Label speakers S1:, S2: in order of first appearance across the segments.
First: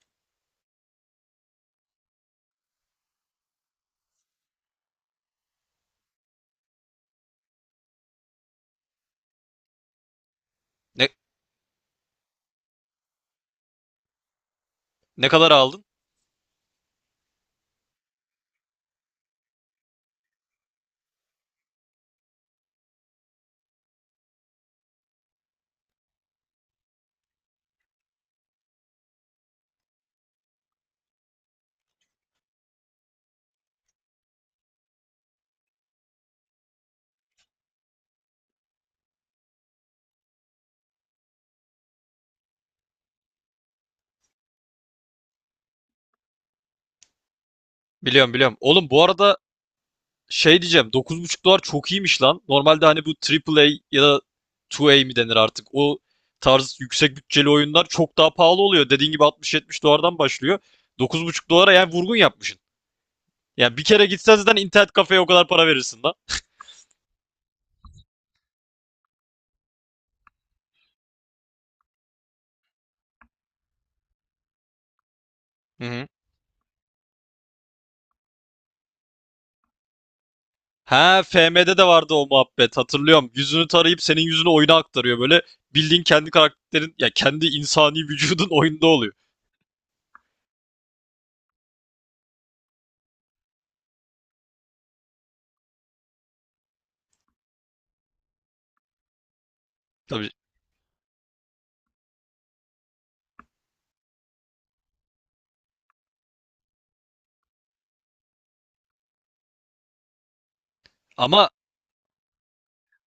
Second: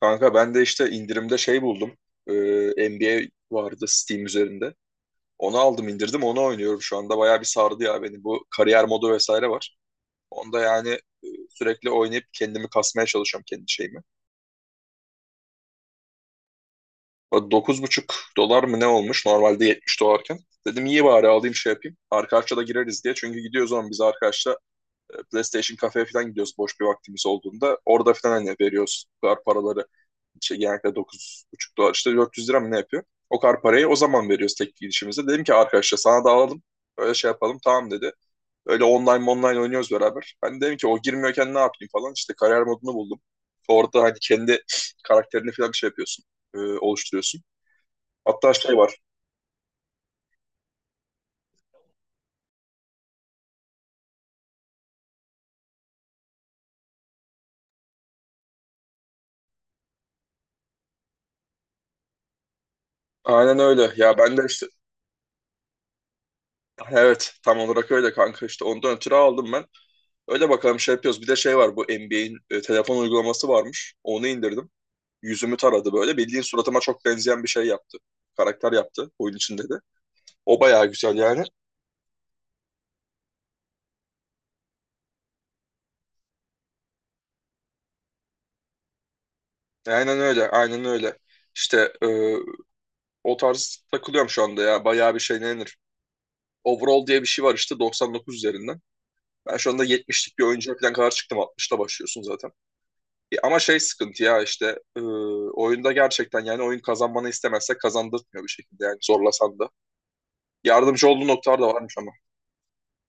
S1: Kanka ben de işte indirimde şey buldum. Ee, NBA vardı Steam üzerinde. Onu aldım indirdim onu oynuyorum şu anda. Bayağı bir sardı ya beni. Bu kariyer modu vesaire var. Onda yani
S2: Ne,
S1: sürekli oynayıp kendimi kasmaya çalışıyorum kendi şeyimi.
S2: ne kadar aldın?
S1: O 9,5 dolar mı ne olmuş normalde 70 dolarken. Dedim iyi bari alayım şey yapayım. Arkadaşla da gireriz diye. Çünkü gidiyoruz zaman biz arkadaşla PlayStation kafeye falan gidiyoruz boş bir vaktimiz olduğunda. Orada falan hani veriyoruz bu kadar paraları şey, genellikle 9,5 dolar işte 400 lira mı ne yapıyor? O kadar parayı o zaman veriyoruz tek gidişimizde. Dedim ki arkadaşlar sana da alalım. Öyle şey yapalım tamam dedi. Öyle online online oynuyoruz beraber. Ben dedim ki o girmiyorken ne yapayım falan. İşte kariyer modunu buldum. Orada hani kendi karakterini falan bir şey yapıyorsun. Oluşturuyorsun.
S2: Biliyorum,
S1: Hatta
S2: biliyorum.
S1: şey
S2: Oğlum,
S1: var.
S2: bu arada şey diyeceğim, 9,5 dolar çok iyiymiş lan. Normalde hani bu AAA ya da 2A mi denir artık. O tarz yüksek bütçeli oyunlar çok daha pahalı oluyor. Dediğin gibi 60, 70 dolardan başlıyor. 9,5 dolara yani vurgun yapmışsın.
S1: Aynen
S2: Yani bir
S1: öyle.
S2: kere
S1: Ya ben
S2: gitsen
S1: de
S2: zaten
S1: işte
S2: internet kafeye o kadar para verirsin lan.
S1: evet tam olarak öyle kanka işte ondan ötürü aldım ben. Öyle bakalım şey yapıyoruz. Bir de şey var bu NBA'in telefon uygulaması varmış. Onu indirdim. Yüzümü
S2: Hı
S1: taradı
S2: hı.
S1: böyle. Bildiğin suratıma çok benzeyen bir şey yaptı. Karakter yaptı oyun içinde de. O bayağı güzel
S2: Ha,
S1: yani.
S2: FM'de de vardı o muhabbet, hatırlıyorum. Yüzünü tarayıp senin yüzünü oyuna aktarıyor böyle. Bildiğin kendi karakterin ya, kendi insani vücudun oyunda oluyor.
S1: Aynen öyle, aynen öyle. İşte o tarz takılıyorum şu anda ya. Bayağı bir şey ne denir? Overall diye bir şey var işte 99 üzerinden. Ben şu anda
S2: Tabii.
S1: 70'lik bir oyuncuya falan kadar çıktım. 60'la başlıyorsun zaten. Ama şey sıkıntı ya işte oyunda gerçekten yani oyun kazanmanı istemezse kazandırtmıyor bir şekilde yani zorlasan da. Yardımcı olduğu
S2: Ama
S1: noktalar da varmış ama.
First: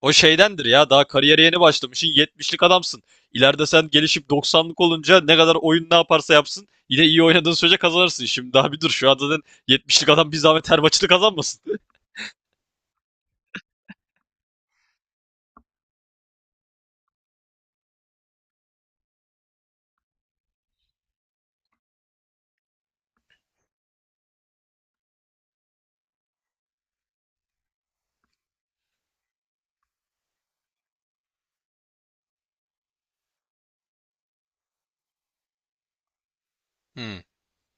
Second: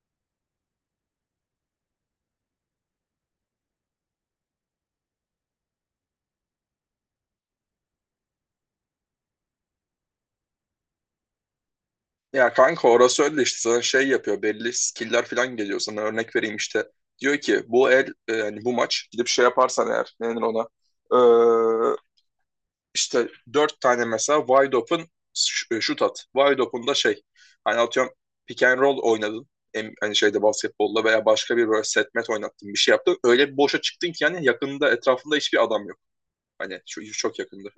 S2: o şeydendir ya, daha kariyere yeni başlamışsın, yetmişlik adamsın. İleride sen gelişip doksanlık olunca ne kadar oyun ne yaparsa yapsın yine iyi oynadığın sürece kazanırsın. Şimdi daha bir dur, şu an zaten yetmişlik adam bir zahmet her maçını kazanmasın.
S1: Ya kanka orası öyle işte sana şey yapıyor belli skill'ler falan geliyor sana örnek vereyim işte diyor ki bu el yani bu maç gidip şey yaparsan eğer ne denir ona. Ee, işte dört tane mesela wide open şut at wide open da şey hani atıyorum pick and roll oynadın. Hani şeyde basketbolla veya başka bir böyle set met oynattın bir şey yaptın öyle bir boşa çıktın ki yani yakında etrafında hiçbir adam yok. Hani şu,
S2: Hmm.
S1: çok yakında.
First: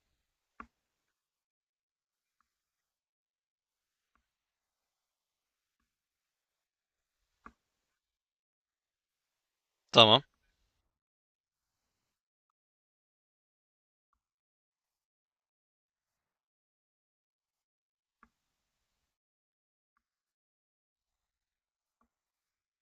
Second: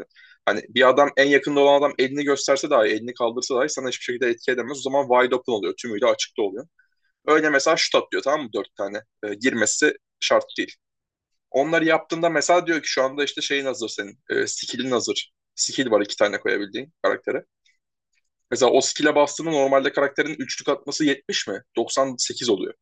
S1: Hani bir adam en yakında olan adam elini gösterse dahi, elini kaldırsa dahi sana hiçbir şekilde etki edemez. O zaman wide open oluyor. Tümüyle açıkta oluyor. Öyle mesela şut atlıyor tamam mı? Dört tane. Girmesi
S2: Tamam.
S1: şart değil. Onları yaptığında mesela diyor ki şu anda işte şeyin hazır senin. Skill'in hazır. Skill var iki tane koyabildiğin karaktere. Mesela o skill'e bastığında normalde karakterin üçlük atması 70 mi? 98 oluyor.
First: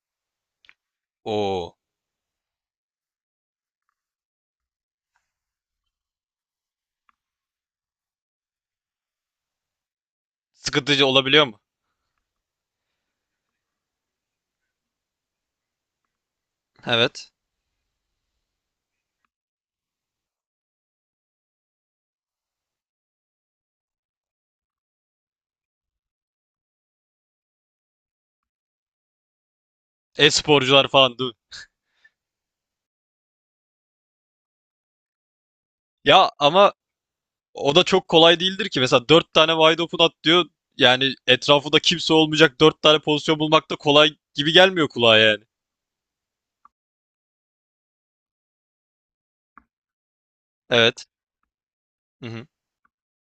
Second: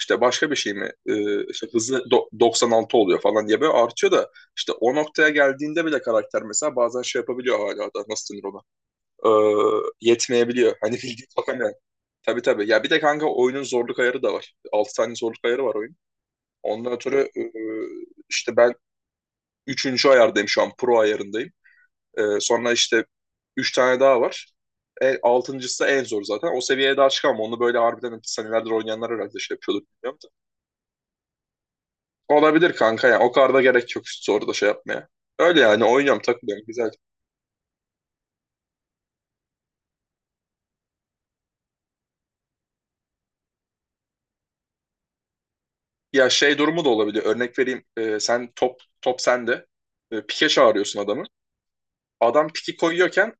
S1: İşte başka bir şey mi? İşte
S2: Oo.
S1: hızı 96 oluyor falan diye böyle artıyor da işte o noktaya geldiğinde bile karakter mesela bazen şey yapabiliyor hala da nasıl denir ona? Yetmeyebiliyor. Hani
S2: Sıkıntıcı
S1: bildiğin
S2: olabiliyor
S1: bakan
S2: mu?
S1: yani. Tabii tabii. Ya bir de kanka oyunun zorluk ayarı da var. 6 tane zorluk ayarı var oyun. Ondan ötürü
S2: Evet.
S1: işte ben üçüncü ayardayım şu an. Pro ayarındayım. Sonra işte 3 tane daha var. Altıncısı da en zor zaten. O seviyeye daha çıkamam. Onu böyle harbiden senelerdir oynayanlar herhalde şey yapıyordur bilmiyorum.
S2: E-sporcular falan değil mi?
S1: Olabilir kanka ya. O kadar da gerek yok üst soruda şey yapmaya. Öyle yani oynuyorum
S2: Ya
S1: takılıyorum
S2: ama
S1: güzel.
S2: o da çok kolay değildir ki. Mesela 4 tane wide open at diyor. Yani etrafında kimse olmayacak 4 tane pozisyon bulmak da kolay gibi gelmiyor kulağa yani.
S1: Ya şey durumu da olabiliyor. Örnek vereyim. Sen top sende. Pike çağırıyorsun
S2: Evet.
S1: adamı.
S2: Hı hı.
S1: Adam piki koyuyorken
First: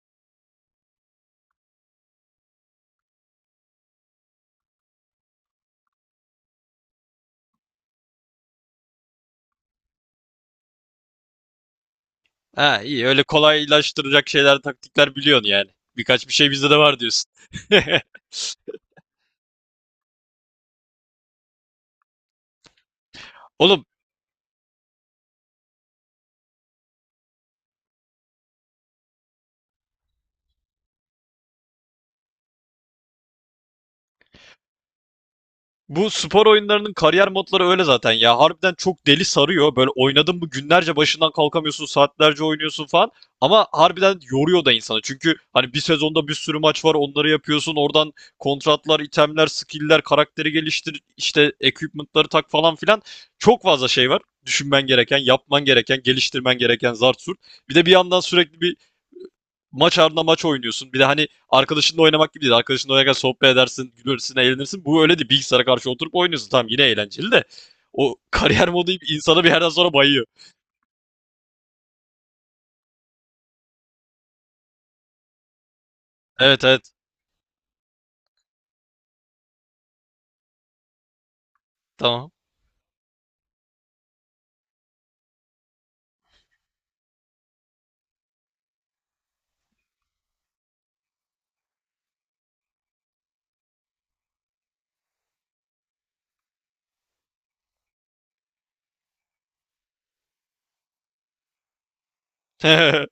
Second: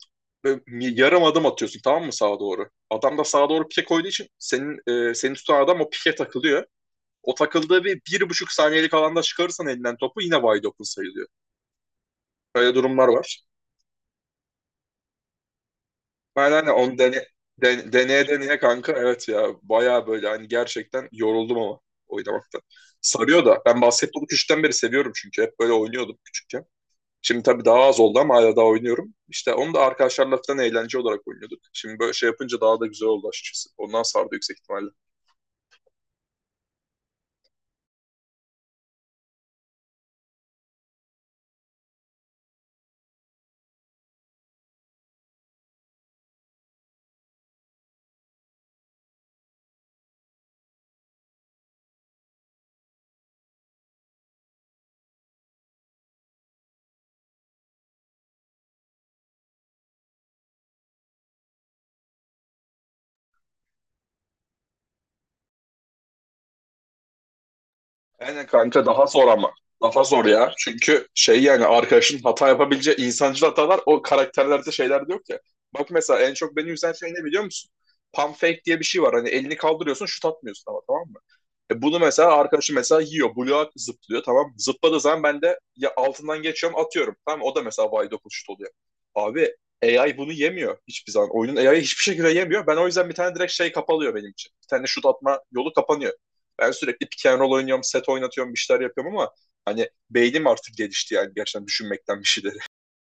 S1: böyle yarım adım atıyorsun tamam mı sağa doğru? Adam da sağa doğru pike koyduğu için senin seni tutan adam o pike takılıyor. O takıldığı bir, bir buçuk saniyelik alanda çıkarırsan elinden topu yine wide open sayılıyor. Böyle
S2: Ha, iyi,
S1: durumlar
S2: öyle
S1: var.
S2: kolaylaştıracak şeyler, taktikler biliyorsun yani. Birkaç bir şey
S1: Aynen aynen
S2: bizde de
S1: onu
S2: var diyorsun.
S1: deneye deneye kanka evet ya baya böyle hani gerçekten yoruldum ama oynamakta. Sarıyor da ben
S2: Oğlum.
S1: basketbolu küçükten beri seviyorum çünkü hep böyle oynuyordum küçükken. Şimdi tabii daha az oldu ama hala daha oynuyorum. İşte onu da arkadaşlarla falan eğlence olarak oynuyorduk. Şimdi böyle şey yapınca daha da güzel oldu açıkçası. Ondan sardı yüksek ihtimalle.
S2: Bu spor oyunlarının kariyer modları öyle zaten ya. Harbiden çok deli sarıyor. Böyle oynadın mı günlerce başından kalkamıyorsun, saatlerce oynuyorsun falan. Ama harbiden yoruyor da insanı. Çünkü hani bir sezonda bir sürü maç var, onları yapıyorsun. Oradan kontratlar, itemler, skill'ler, karakteri geliştir, işte equipment'ları tak falan filan. Çok fazla şey var. Düşünmen gereken, yapman gereken, geliştirmen gereken zart surt. Bir de bir yandan sürekli bir maç ardına maç oynuyorsun. Bir de hani arkadaşınla oynamak gibi değil. Arkadaşınla oynarken sohbet edersin, gülersin, eğlenirsin. Bu öyle değil. Bilgisayara karşı oturup oynuyorsun. Tamam, yine eğlenceli de. O
S1: Aynen
S2: kariyer
S1: kanka
S2: modu
S1: daha zor
S2: insanı bir
S1: ama.
S2: yerden sonra
S1: Daha zor
S2: bayıyor.
S1: ya. Çünkü şey yani arkadaşın hata yapabileceği insancıl hatalar o karakterlerde şeyler de yok ya. Bak mesela en çok
S2: Evet,
S1: beni
S2: evet.
S1: üzen şey ne biliyor musun? Pump fake diye bir şey var. Hani elini kaldırıyorsun şut atmıyorsun ama tamam mı? Bunu
S2: Tamam.
S1: mesela arkadaşım mesela yiyor. Buluğa zıplıyor tamam. Zıpladığı zaman ben de ya altından geçiyorum atıyorum. Tamam o da mesela wide open şut oluyor. Abi AI bunu yemiyor hiçbir zaman. Oyunun AI'yi hiçbir şekilde yemiyor. Ben o yüzden bir tane direkt şey kapalıyor benim için. Bir tane şut atma yolu kapanıyor. Ben sürekli pick and roll oynuyorum, set oynatıyorum, bir şeyler yapıyorum ama hani beynim artık gelişti yani gerçekten düşünmekten bir şeyleri.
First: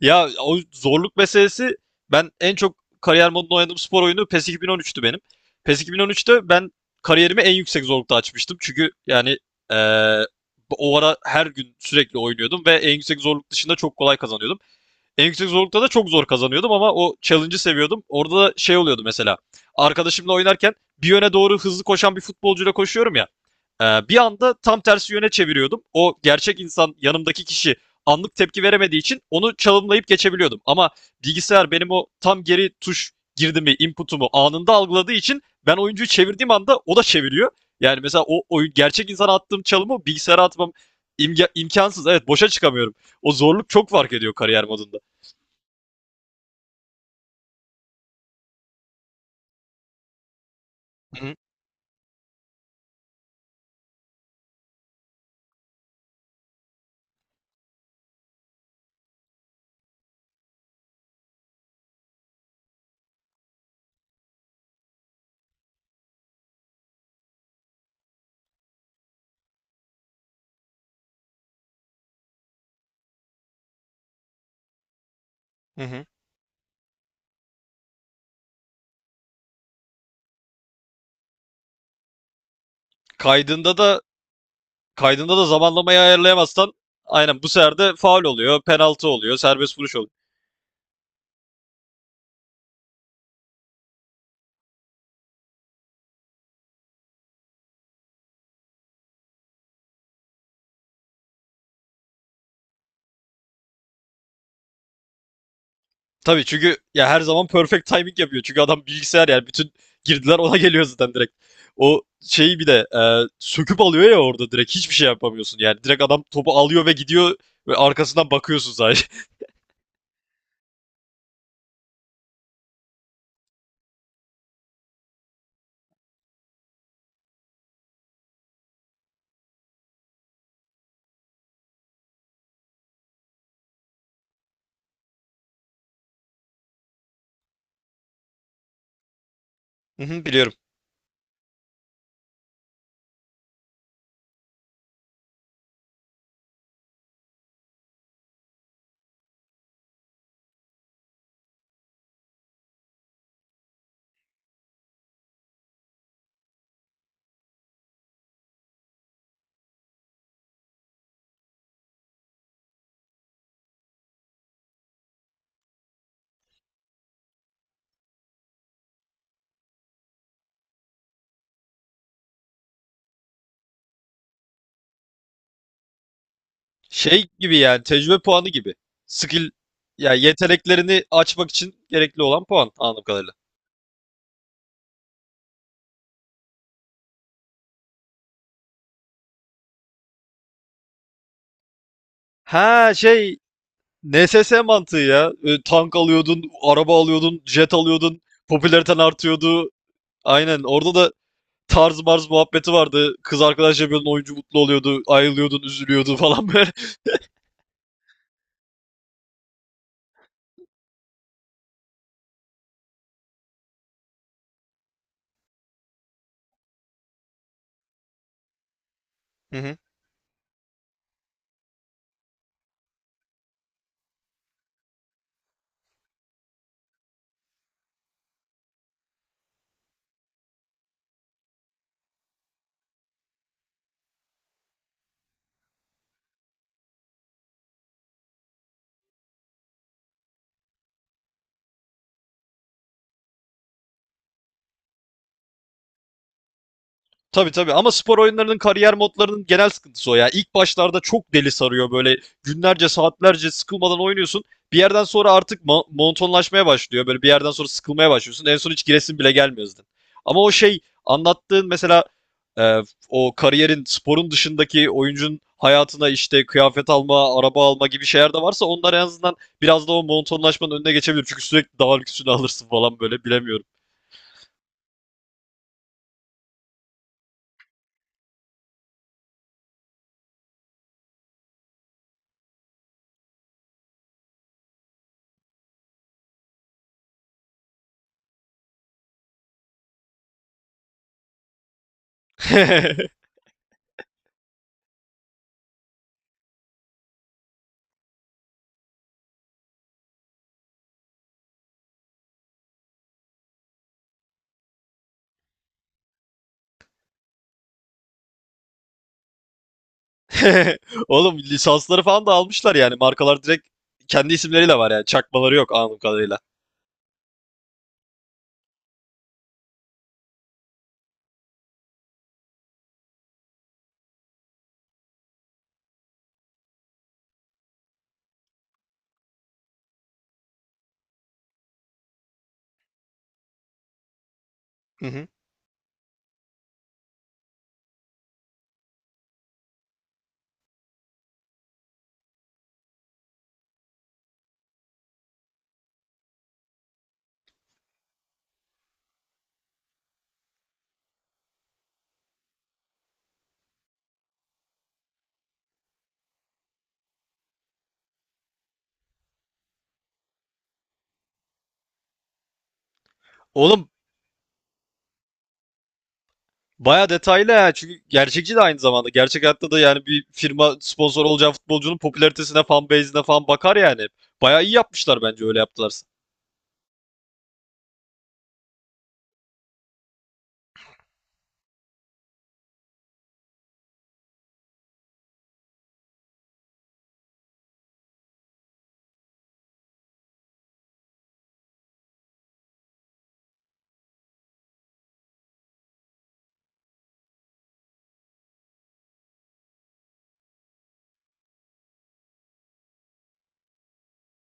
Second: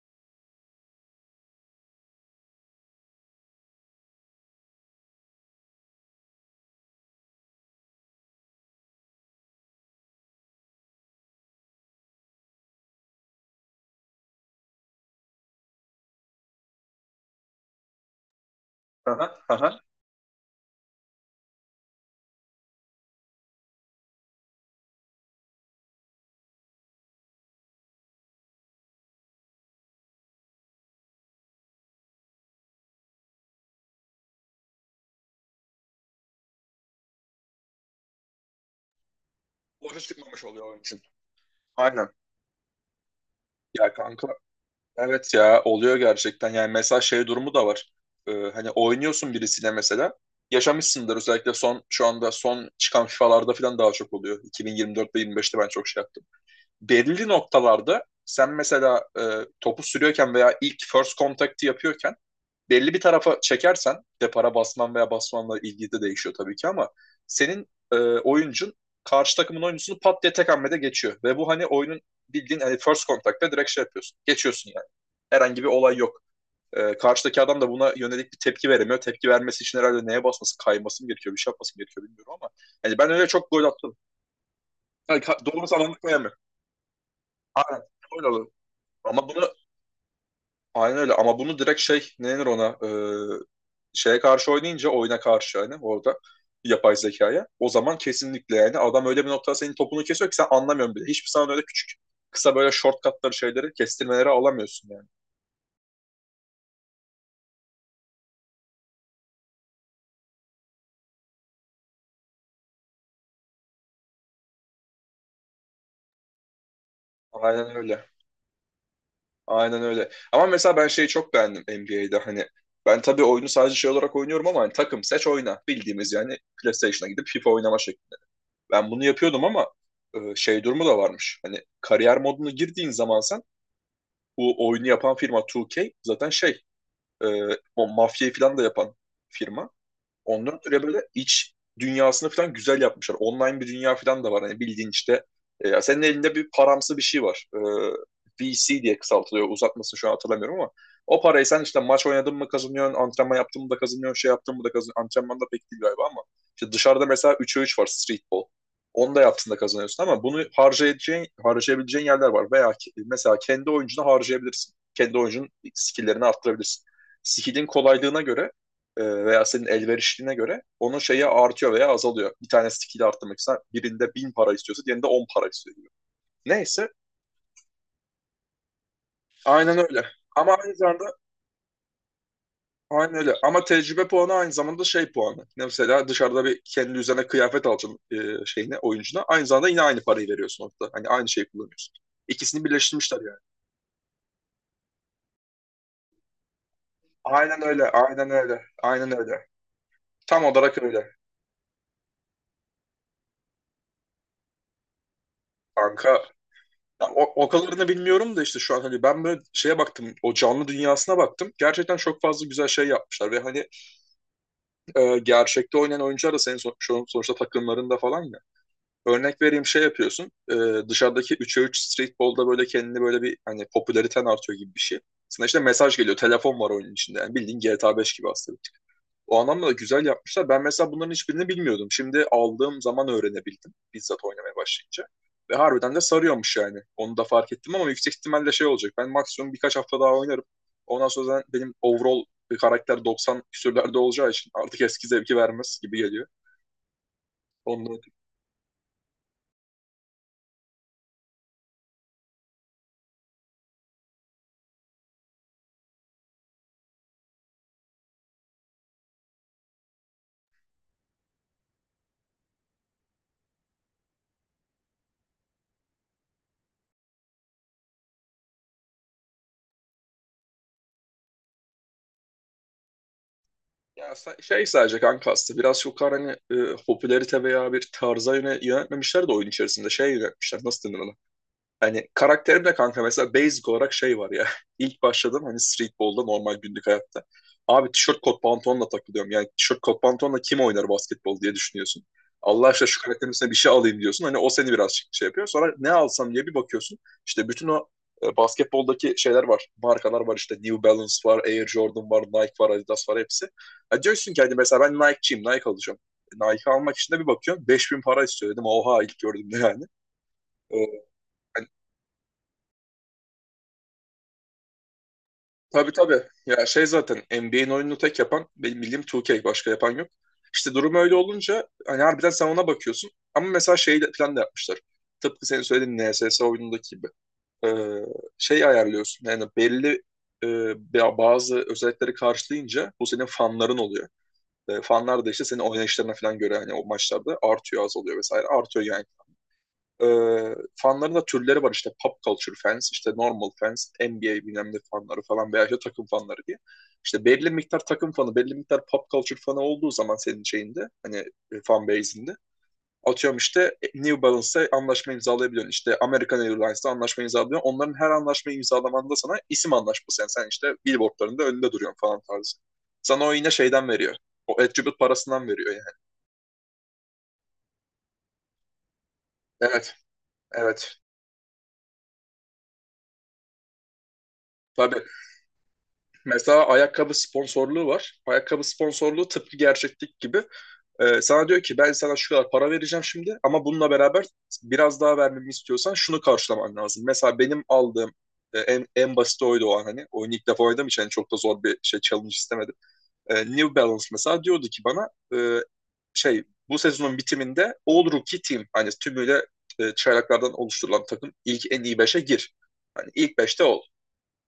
S2: Ya, o zorluk meselesi, ben en çok kariyer modunda oynadığım spor oyunu PES 2013'tü benim. PES 2013'te ben kariyerimi en yüksek zorlukta açmıştım. Çünkü yani eee, o ara her gün sürekli oynuyordum ve en yüksek zorluk dışında çok kolay kazanıyordum. En yüksek zorlukta da çok zor kazanıyordum ama o challenge'ı seviyordum. Orada da şey oluyordu
S1: Aha,
S2: mesela.
S1: aha.
S2: Arkadaşımla oynarken bir yöne doğru hızlı koşan bir futbolcuyla koşuyorum ya. Bir anda tam tersi yöne çeviriyordum. O gerçek insan, yanımdaki kişi, anlık tepki veremediği için onu çalımlayıp geçebiliyordum. Ama bilgisayar benim o tam geri tuş girdimi, input'umu anında algıladığı için ben oyuncuyu çevirdiğim anda o da çeviriyor. Yani mesela o oyun, gerçek insana attığım
S1: Boşa
S2: çalımı bilgisayara
S1: çıkmamış oluyor
S2: atmam
S1: onun için.
S2: imkansız.
S1: Aynen.
S2: Evet, boşa çıkamıyorum. O zorluk çok
S1: Ya
S2: fark
S1: kanka.
S2: ediyor kariyer modunda.
S1: Evet ya oluyor gerçekten. Yani mesela şey durumu da var. Hani oynuyorsun birisiyle mesela. Yaşamışsındır
S2: Hı hı,
S1: özellikle son şu anda son çıkan FIFA'larda falan daha çok oluyor. 2024'te 25'te ben çok şey yaptım. Belli noktalarda sen mesela topu sürüyorken veya ilk first contact'ı yapıyorken belli bir tarafa çekersen depara basman veya basmanla ilgili de değişiyor tabii ki ama senin oyuncun karşı takımın oyuncusunu pat diye tek hamlede geçiyor ve bu hani oyunun bildiğin hani first contact'ta direkt şey yapıyorsun. Geçiyorsun herhangi bir
S2: hı
S1: olay
S2: hı.
S1: yok. Karşıdaki adam da buna yönelik bir tepki veremiyor. Tepki vermesi için herhalde neye basması, kayması mı gerekiyor, bir şey yapması mı gerekiyor bilmiyorum ama yani ben öyle çok gol
S2: Kaydında
S1: attım.
S2: da,
S1: Yani,
S2: kaydında da
S1: doğru zamanlı
S2: zamanlamayı
S1: koyamıyorum.
S2: ayarlayamazsan aynen bu sefer
S1: Aynen.
S2: de faul
S1: Öyle oluyor.
S2: oluyor, penaltı
S1: Ama
S2: oluyor,
S1: bunu
S2: serbest vuruş oluyor.
S1: aynen öyle ama bunu direkt şey ne denir ona şeye karşı oynayınca oyuna karşı yani orada yapay zekaya o zaman kesinlikle yani adam öyle bir noktada senin topunu kesiyor ki sen anlamıyorsun bile. Hiçbir zaman öyle küçük kısa böyle shortcutları şeyleri kestirmeleri alamıyorsun yani.
S2: Tabii, çünkü ya her zaman perfect timing yapıyor. Çünkü adam bilgisayar, yani bütün girdiler ona geliyor zaten direkt. O şeyi bir de söküp alıyor ya, orada direkt hiçbir şey yapamıyorsun. Yani direkt adam topu alıyor ve gidiyor
S1: Aynen
S2: ve
S1: öyle.
S2: arkasından bakıyorsun sadece.
S1: Aynen öyle. Ama mesela ben şeyi çok beğendim NBA'de hani ben tabii oyunu sadece şey olarak oynuyorum ama hani takım seç oyna bildiğimiz yani PlayStation'a gidip FIFA oynama şekli. Ben bunu yapıyordum ama şey durumu da varmış. Hani kariyer modunu girdiğin zaman sen bu oyunu yapan firma 2K zaten şey e, o mafyayı falan da yapan firma.
S2: Hı hı, biliyorum.
S1: Ondan ötürü böyle iç dünyasını falan güzel yapmışlar. Online bir dünya falan da var. Hani bildiğin işte senin elinde bir paramsı bir şey var. VC diye kısaltılıyor. Uzatmasını şu an hatırlamıyorum ama o parayı sen işte maç oynadın mı kazanıyorsun, antrenman yaptın mı da kazanıyorsun, şey yaptın mı da kazanıyorsun. Antrenman da pek değil galiba ama işte dışarıda mesela 3'e 3 var streetball. Onu da yaptığında kazanıyorsun ama bunu harcayabileceğin yerler var. Veya mesela kendi oyuncunu harcayabilirsin. Kendi oyuncunun skill'lerini arttırabilirsin. Skill'in kolaylığına göre veya senin elverişliğine göre onun şeyi artıyor veya azalıyor. Bir tane skill arttırmak ister. Birinde 1.000 para istiyorsa diğerinde 10 para istiyor. Neyse
S2: Şey gibi yani, tecrübe puanı gibi. Skill,
S1: aynen öyle.
S2: yani
S1: Ama aynı zamanda
S2: yeteneklerini açmak için gerekli olan puan anladığım
S1: aynen
S2: kadarıyla.
S1: öyle. Ama tecrübe puanı aynı zamanda şey puanı. Mesela dışarıda bir kendi üzerine kıyafet alacaksın şeyine, oyuncuna. Aynı zamanda yine aynı parayı veriyorsun orada. Hani aynı şeyi kullanıyorsun. İkisini
S2: Ha
S1: birleştirmişler
S2: şey,
S1: yani.
S2: NSS mantığı ya. Tank alıyordun, araba alıyordun,
S1: Aynen
S2: jet
S1: öyle,
S2: alıyordun,
S1: aynen öyle,
S2: popülariten
S1: aynen öyle.
S2: artıyordu.
S1: Tam
S2: Aynen,
S1: olarak
S2: orada
S1: öyle.
S2: da tarz marz muhabbeti vardı. Kız arkadaş yapıyordun, oyuncu mutlu oluyordu. Ayrılıyordun,
S1: Kanka.
S2: üzülüyordu falan böyle.
S1: Ya, o kadarını bilmiyorum da işte şu an hani ben böyle şeye baktım o canlı dünyasına baktım. Gerçekten çok fazla güzel şey yapmışlar ve hani gerçekte oynayan oyuncular da senin sonuçta takımlarında falan ya. Örnek vereyim şey yapıyorsun dışarıdaki 3'e 3 streetball'da böyle kendini böyle bir hani popülariten artıyor gibi bir şey. Sana işte mesaj geliyor telefon var oyunun içinde yani bildiğin GTA 5 gibi aslında o anlamda da güzel yapmışlar. Ben mesela bunların hiçbirini bilmiyordum. Şimdi aldığım zaman öğrenebildim bizzat oynamaya başlayınca. Ve harbiden de sarıyormuş yani. Onu da fark ettim ama yüksek ihtimalle şey olacak. Ben maksimum birkaç hafta daha oynarım. Ondan sonra benim overall bir karakter 90 küsürlerde olacağı için artık eski zevki vermez gibi geliyor.
S2: Tabii, tabii, ama
S1: Ondan.
S2: spor oyunlarının kariyer modlarının genel sıkıntısı o ya. İlk başlarda çok deli sarıyor böyle, günlerce saatlerce sıkılmadan oynuyorsun. Bir yerden sonra artık monotonlaşmaya başlıyor. Böyle bir yerden sonra sıkılmaya başlıyorsun. En son hiç giresin bile gelmiyor zaten. Ama o şey anlattığın mesela, e, o kariyerin sporun dışındaki oyuncunun hayatına işte kıyafet alma, araba alma gibi şeyler de varsa, onlar en azından biraz da o monotonlaşmanın önüne geçebilir. Çünkü sürekli daha lüksünü alırsın falan böyle, bilemiyorum.
S1: Ya şey sadece kanka aslında biraz çok hani popülerite veya bir tarza yöne yönetmemişler de oyun içerisinde şey yönetmişler. Nasıl denir ona? Hani karakterimde kanka mesela basic olarak şey var ya. İlk başladım hani streetball'da normal günlük hayatta. Abi tişört kot pantolonla takılıyorum. Yani tişört kot pantolonla kim oynar basketbol diye düşünüyorsun. Allah aşkına şu karakterin üstüne bir şey alayım diyorsun. Hani o seni birazcık şey yapıyor. Sonra ne alsam diye bir bakıyorsun. İşte bütün o basketboldaki şeyler var. Markalar var işte New Balance var, Air Jordan var, Nike var, Adidas var hepsi. Ha diyorsun ki hani mesela ben Nike'çiyim, Nike alacağım. Nike almak için de bir bakıyorsun 5.000 para istiyor dedim. Oha ilk gördüğümde yani. E,
S2: Oğlum, lisansları falan da almışlar yani. Markalar direkt kendi isimleriyle var yani. Çakmaları yok
S1: Tabii
S2: anladığım
S1: tabii.
S2: kadarıyla.
S1: Ya şey zaten NBA'in oyununu tek yapan benim bildiğim 2K başka yapan yok. İşte durum öyle olunca hani harbiden sen ona bakıyorsun. Ama mesela şey plan da yapmışlar. Tıpkı senin söylediğin NSS oyunundaki gibi. Ee, Şey ayarlıyorsun yani belli e, bazı özellikleri karşılayınca bu senin fanların oluyor. Fanlar da işte senin oynayışlarına falan göre hani o maçlarda artıyor azalıyor vesaire artıyor yani. E, Fanların da türleri var işte pop culture fans, işte normal fans, NBA bilmem ne fanları falan veya işte takım fanları diye. İşte belli miktar takım fanı, belli miktar pop culture fanı olduğu zaman senin şeyinde hani fan base'inde atıyorum işte New Balance'la anlaşma imzalayabiliyorsun. İşte American Airlines'la anlaşma imzalıyorsun. Onların her anlaşma imzalamanda sana isim anlaşması. Yani sen işte billboardlarında önünde duruyorsun falan tarzı. Sana o yine şeyden
S2: Oğlum,
S1: veriyor. O attribute parasından veriyor yani.
S2: baya detaylı ha. Çünkü gerçekçi de aynı zamanda. Gerçek hayatta da
S1: Evet,
S2: yani bir firma
S1: evet.
S2: sponsor olacağı futbolcunun popülaritesine, fan base'ine falan bakar yani. Baya iyi
S1: Tabii.
S2: yapmışlar bence, öyle yaptılarsa.
S1: Mesela ayakkabı sponsorluğu var. Ayakkabı sponsorluğu tıpkı gerçeklik gibi. Sana diyor ki ben sana şu kadar para vereceğim şimdi ama bununla beraber biraz daha vermemi istiyorsan şunu karşılaman lazım. Mesela benim aldığım en basit oydu o an hani. Oyunu ilk defa oynadığım için hani çok da zor bir şey challenge istemedim. New Balance mesela diyordu ki bana e, şey bu sezonun bitiminde All Rookie Team hani tümüyle çaylaklardan oluşturulan takım ilk en iyi beşe gir. Hani ilk beşte ol.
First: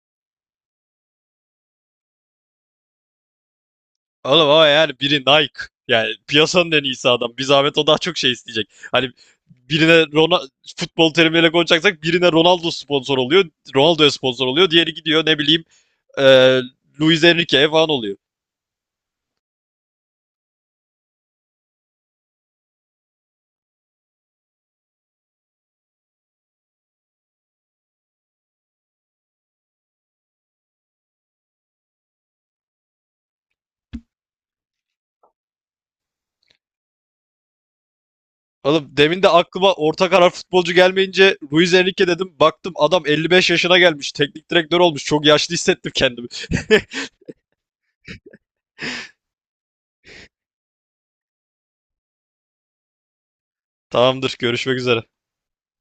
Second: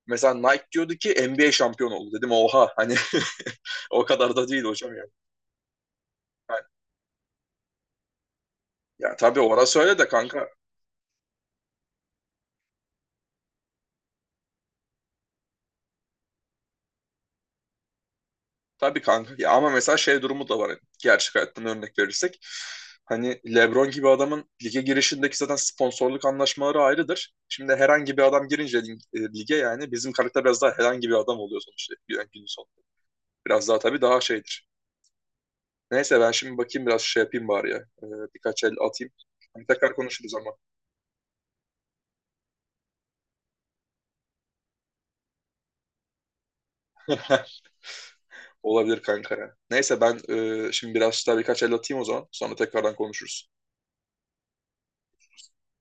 S1: Mesela Nike diyordu ki NBA şampiyon oldu. Dedim oha hani o kadar da
S2: Oğlum,
S1: değil
S2: ama
S1: hocam
S2: yani
S1: ya.
S2: biri Nike. Yani
S1: Yani,
S2: piyasanın en iyisi adam. Bir zahmet o daha çok şey isteyecek. Hani
S1: ya tabii ona söyle
S2: birine
S1: de
S2: Ronaldo,
S1: kanka.
S2: futbol terimiyle konuşacaksak, birine Ronaldo sponsor oluyor. Ronaldo'ya sponsor oluyor. Diğeri gidiyor, ne bileyim, e, Luis Enrique falan oluyor.
S1: Tabii kanka. Ya ama mesela şey durumu da var. Hani, gerçek hayattan örnek verirsek. Hani LeBron gibi adamın lige girişindeki zaten sponsorluk anlaşmaları ayrıdır. Şimdi herhangi bir adam girince lige yani bizim karakter biraz daha herhangi bir adam oluyor sonuçta yani günün sonunda. Biraz daha tabii daha şeydir. Neyse ben şimdi bakayım biraz şey yapayım bari ya. Ee, Birkaç el
S2: Oğlum,
S1: atayım.
S2: demin de
S1: Hani
S2: aklıma
S1: tekrar
S2: orta karar
S1: konuşuruz ama.
S2: futbolcu gelmeyince Luis Enrique dedim. Baktım adam 55 yaşına gelmiş, teknik direktör olmuş. Çok yaşlı hissettim kendimi.
S1: Olabilir kanka ya. Neyse ben şimdi biraz daha birkaç el atayım o zaman. Sonra tekrardan konuşuruz.
S2: Tamamdır. Görüşmek üzere.